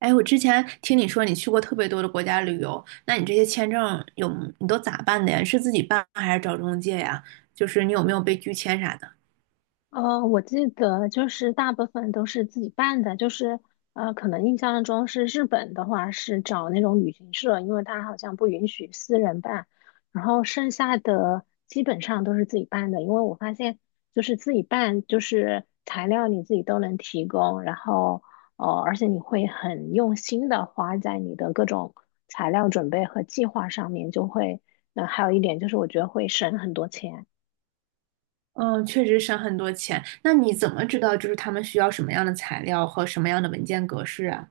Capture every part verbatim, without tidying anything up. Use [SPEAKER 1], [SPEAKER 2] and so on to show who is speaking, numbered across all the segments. [SPEAKER 1] 哎，我之前听你说你去过特别多的国家旅游，那你这些签证有，你都咋办的呀？是自己办还是找中介呀？就是你有没有被拒签啥的？
[SPEAKER 2] 呃，我记得就是大部分都是自己办的，就是呃，可能印象中是日本的话是找那种旅行社，因为它好像不允许私人办，然后剩下的基本上都是自己办的，因为我发现就是自己办，就是材料你自己都能提供，然后呃，而且你会很用心的花在你的各种材料准备和计划上面，就会，那、还有一点就是我觉得会省很多钱。
[SPEAKER 1] 嗯，确实省很多钱。那你怎么知道就是他们需要什么样的材料和什么样的文件格式啊？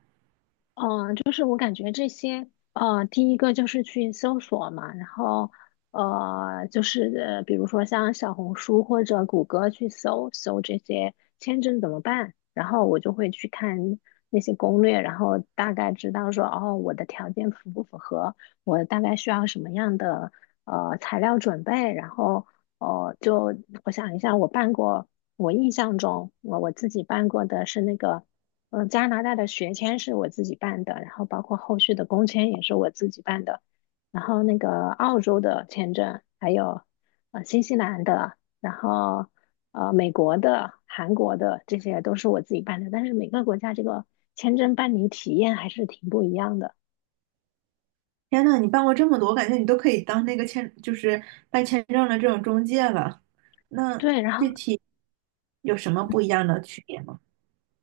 [SPEAKER 2] 嗯，呃就是我感觉这些，呃，第一个就是去搜索嘛，然后，呃，就是呃比如说像小红书或者谷歌去搜搜这些签证怎么办，然后我就会去看那些攻略，然后大概知道说，哦，我的条件符不符合，我大概需要什么样的呃材料准备，然后，哦，就我想一下，我办过，我印象中我我自己办过的是那个。嗯呃，加拿大的学签是我自己办的，然后包括后续的工签也是我自己办的，然后那个澳洲的签证，还有呃新西兰的，然后呃美国的、韩国的，这些都是我自己办的。但是每个国家这个签证办理体验还是挺不一样的。
[SPEAKER 1] 天呐，你办过这么多，我感觉你都可以当那个签，就是办签证的这种中介了。那
[SPEAKER 2] 对，然后
[SPEAKER 1] 具体有什么不一样的区别吗？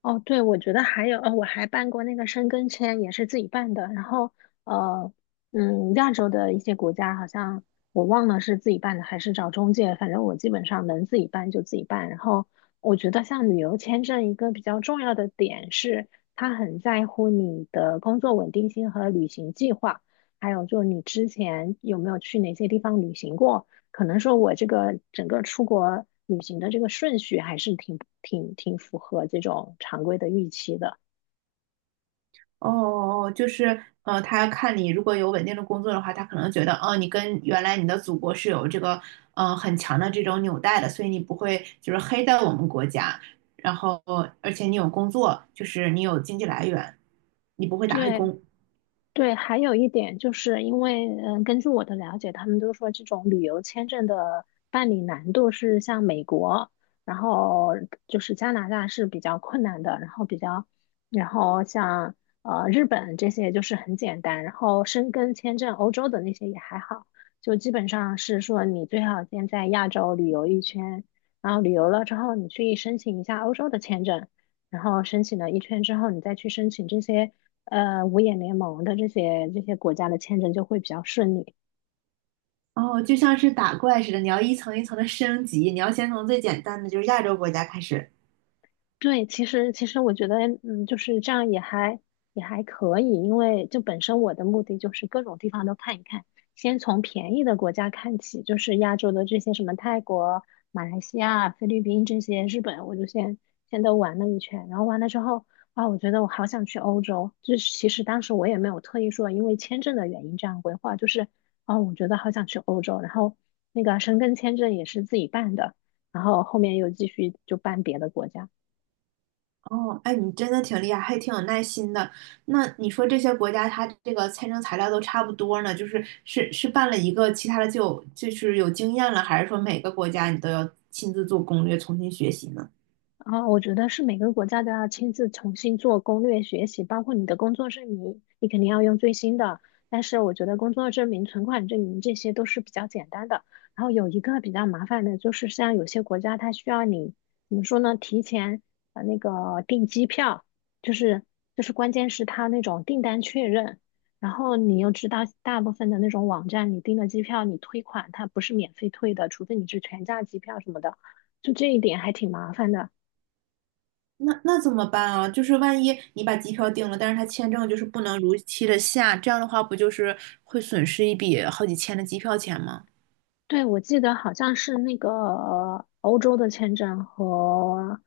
[SPEAKER 2] 哦，对，我觉得还有，呃，我还办过那个申根签，也是自己办的。然后，呃，嗯，亚洲的一些国家好像我忘了是自己办的还是找中介，反正我基本上能自己办就自己办。然后，我觉得像旅游签证一个比较重要的点是，它很在乎你的工作稳定性和旅行计划，还有就你之前有没有去哪些地方旅行过。可能说我这个整个出国旅行的这个顺序还是挺挺挺符合这种常规的预期的。
[SPEAKER 1] 哦哦，哦就是呃，他看你如果有稳定的工作的话，他可能觉得，哦，你跟原来你的祖国是有这个呃很强的这种纽带的，所以你不会就是黑到我们国家，然后而且你有工作，就是你有经济来源，你不会打黑
[SPEAKER 2] 对，
[SPEAKER 1] 工。
[SPEAKER 2] 对，还有一点就是因为，嗯，根据我的了解，他们都说这种旅游签证的办理难度是像美国，然后就是加拿大是比较困难的，然后比较，然后像呃日本这些就是很简单，然后申根签证欧洲的那些也还好，就基本上是说你最好先在亚洲旅游一圈，然后旅游了之后你去申请一下欧洲的签证。然后申请了一圈之后，你再去申请这些呃五眼联盟的这些这些国家的签证就会比较顺利。
[SPEAKER 1] 哦，就像是打怪似的，你要一层一层的升级，你要先从最简单的就是亚洲国家开始。
[SPEAKER 2] 对，其实其实我觉得，嗯，就是这样也还也还可以，因为就本身我的目的就是各种地方都看一看，先从便宜的国家看起，就是亚洲的这些什么泰国、马来西亚、菲律宾这些，日本，我就先先都玩了一圈，然后完了之后，啊，我觉得我好想去欧洲，就是其实当时我也没有特意说因为签证的原因这样规划，就是啊，我觉得好想去欧洲，然后那个申根签证也是自己办的，然后后面又继续就办别的国家。
[SPEAKER 1] 哦，哎，你真的挺厉害，还挺有耐心的。那你说这些国家，它这个签证材料都差不多呢，就是是是办了一个，其他的就有就是有经验了，还是说每个国家你都要亲自做攻略，重新学习呢？
[SPEAKER 2] 啊，我觉得是每个国家都要亲自重新做攻略学习，包括你的工作证明，你肯定要用最新的。但是我觉得工作证明、存款证明这些都是比较简单的。然后有一个比较麻烦的，就是像有些国家它需要你怎么说呢？提前呃那个订机票，就是就是关键是它那种订单确认。然后你又知道大部分的那种网站，你订的机票你退款它不是免费退的，除非你是全价机票什么的。就这一点还挺麻烦的。
[SPEAKER 1] 那那怎么办啊？就是万一你把机票订了，但是他签证就是不能如期的下，这样的话不就是会损失一笔好几千的机票钱吗？
[SPEAKER 2] 对，我记得好像是那个呃欧洲的签证和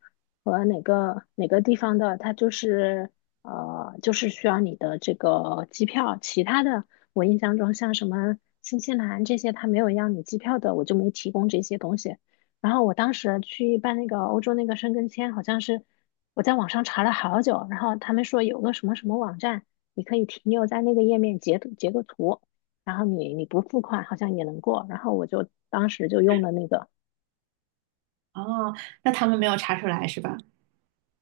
[SPEAKER 2] 和哪个哪个地方的，它就是呃，就是需要你的这个机票。其他的，我印象中像什么新西兰这些，它没有要你机票的，我就没提供这些东西。然后我当时去办那个欧洲那个申根签，好像是我在网上查了好久，然后他们说有个什么什么网站，你可以停留在那个页面截图截个图。然后你你不付款好像也能过，然后我就当时就用了那个，
[SPEAKER 1] 哦，那他们没有查出来是吧？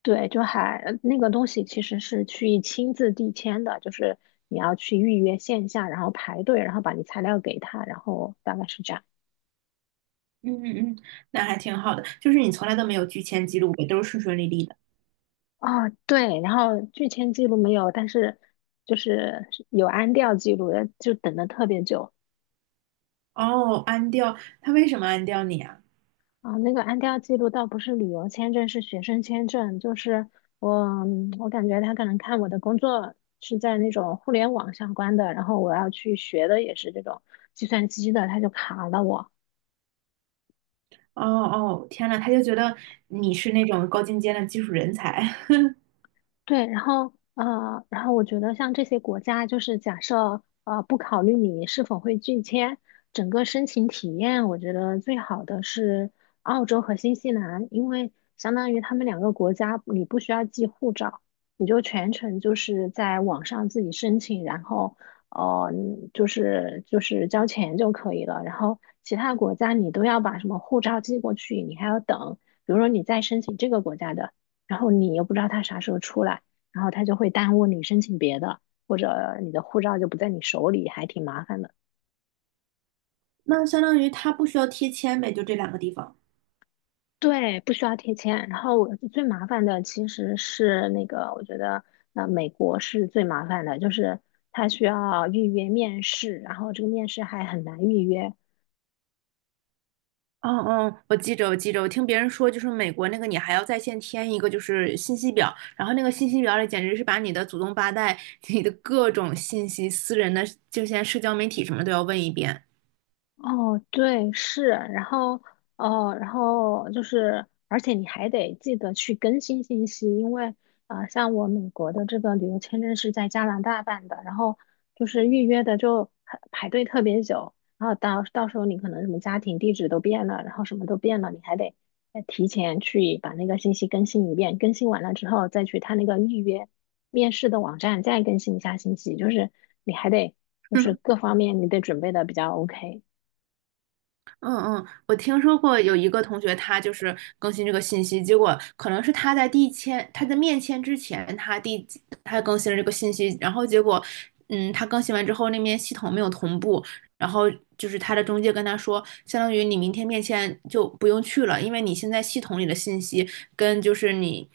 [SPEAKER 2] 对，就还呃那个东西其实是去亲自递签的，就是你要去预约线下，然后排队，然后把你材料给他，然后大概是这样。
[SPEAKER 1] 嗯嗯，嗯，那还挺好的，就是你从来都没有拒签记录呗，都是顺顺利利的。
[SPEAKER 2] 哦，对，然后拒签记录没有，但是就是有安调记录，呃就等的特别久。
[SPEAKER 1] 哦，安掉，他为什么安掉你啊？
[SPEAKER 2] 啊，那个安调记录倒不是旅游签证，是学生签证。就是我，我感觉他可能看我的工作是在那种互联网相关的，然后我要去学的也是这种计算机的，他就卡了我。
[SPEAKER 1] 哦哦，天呐，他就觉得你是那种高精尖的技术人才。
[SPEAKER 2] 对，然后呃，然后我觉得像这些国家，就是假设呃不考虑你是否会拒签，整个申请体验，我觉得最好的是澳洲和新西兰，因为相当于他们两个国家，你不需要寄护照，你就全程就是在网上自己申请，然后呃嗯就是就是交钱就可以了。然后其他国家你都要把什么护照寄过去，你还要等，比如说你再申请这个国家的。然后你又不知道他啥时候出来，然后他就会耽误你申请别的，或者你的护照就不在你手里，还挺麻烦的。
[SPEAKER 1] 那相当于他不需要贴签呗，就这两个地方。
[SPEAKER 2] 对，不需要贴签。然后最麻烦的其实是那个，我觉得呃，美国是最麻烦的，就是他需要预约面试，然后这个面试还很难预约。
[SPEAKER 1] 哦哦，我记着，我记着，我听别人说，就是美国那个你还要在线填一个就是信息表，然后那个信息表里简直是把你的祖宗八代、你的各种信息、私人的就现在社交媒体什么都要问一遍。
[SPEAKER 2] 哦，对，是，然后哦，然后就是，而且你还得记得去更新信息，因为啊、呃像我美国的这个旅游签证是在加拿大办的，然后就是预约的就很排队特别久，然后到到时候你可能什么家庭地址都变了，然后什么都变了，你还得再提前去把那个信息更新一遍，更新完了之后再去他那个预约面试的网站再更新一下信息，就是你还得就是 各方面你得准备的比较 OK。
[SPEAKER 1] 嗯嗯，我听说过有一个同学，他就是更新这个信息，结果可能是他在递签，他在面签之前，他递他更新了这个信息，然后结果，嗯，他更新完之后，那边系统没有同步，然后就是他的中介跟他说，相当于你明天面签就不用去了，因为你现在系统里的信息跟就是你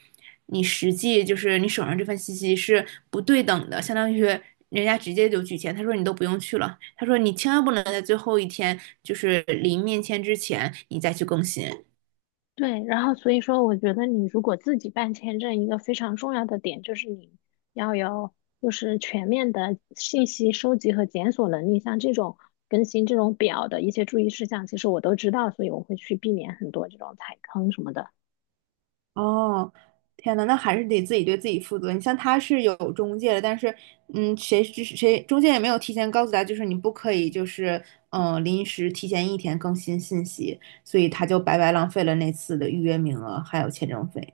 [SPEAKER 1] 你实际就是你手上这份信息是不对等的，相当于人家直接就拒签。他说你都不用去了，他说你千万不能在最后一天就是临面签之前你再去更新。
[SPEAKER 2] 对，然后所以说，我觉得你如果自己办签证，一个非常重要的点就是你要有就是全面的信息收集和检索能力，像这种更新这种表的一些注意事项，其实我都知道，所以我会去避免很多这种踩坑什么的。
[SPEAKER 1] 哦，天呐，那还是得自己对自己负责。你像他是有中介的，但是，嗯，谁知谁中介也没有提前告诉他，就是你不可以，就是嗯、呃临时提前一天更新信息，所以他就白白浪费了那次的预约名额还有签证费。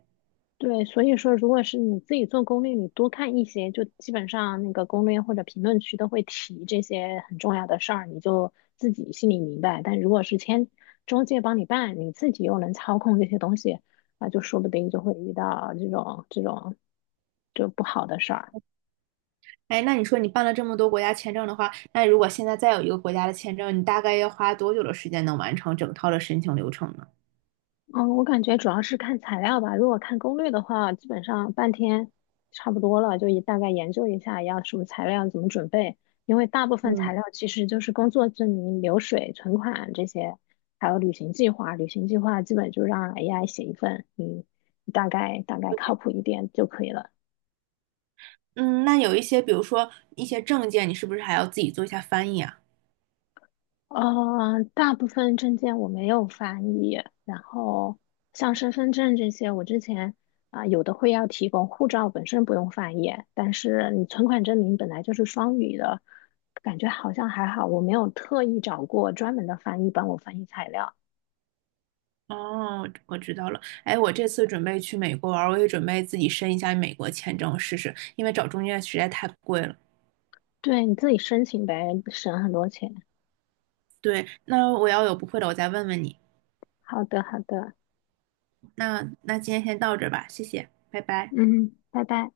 [SPEAKER 2] 对，所以说，如果是你自己做攻略，你多看一些，就基本上那个攻略或者评论区都会提这些很重要的事儿，你就自己心里明白。但如果是签中介帮你办，你自己又能操控这些东西，啊，就说不定就会遇到这种这种就不好的事儿。
[SPEAKER 1] 哎，那你说你办了这么多国家签证的话，那如果现在再有一个国家的签证，你大概要花多久的时间能完成整套的申请流程呢？
[SPEAKER 2] 嗯，我感觉主要是看材料吧。如果看攻略的话，基本上半天差不多了，就也大概研究一下要什么材料，怎么准备。因为大部分
[SPEAKER 1] 嗯
[SPEAKER 2] 材料其实就是工作证明、流水、存款这些，还有旅行计划。旅行计划基本就让 A I 写一份，你大概大概靠谱一点就可以了。
[SPEAKER 1] 嗯，那有一些，比如说一些证件，你是不是还要自己做一下翻译啊？
[SPEAKER 2] 呃，大部分证件我没有翻译，然后像身份证这些，我之前啊、有的会要提供，护照本身不用翻译，但是你存款证明本来就是双语的，感觉好像还好，我没有特意找过专门的翻译帮我翻译材料，
[SPEAKER 1] 哦，我知道了。哎，我这次准备去美国玩儿，我也准备自己申一下美国签证试试，因为找中介实在太贵了。
[SPEAKER 2] 对，你自己申请呗，省很多钱。
[SPEAKER 1] 对，那我要有不会的，我再问问你。
[SPEAKER 2] 好的，好的，
[SPEAKER 1] 那那今天先到这儿吧，谢谢，拜拜。
[SPEAKER 2] 嗯，拜拜。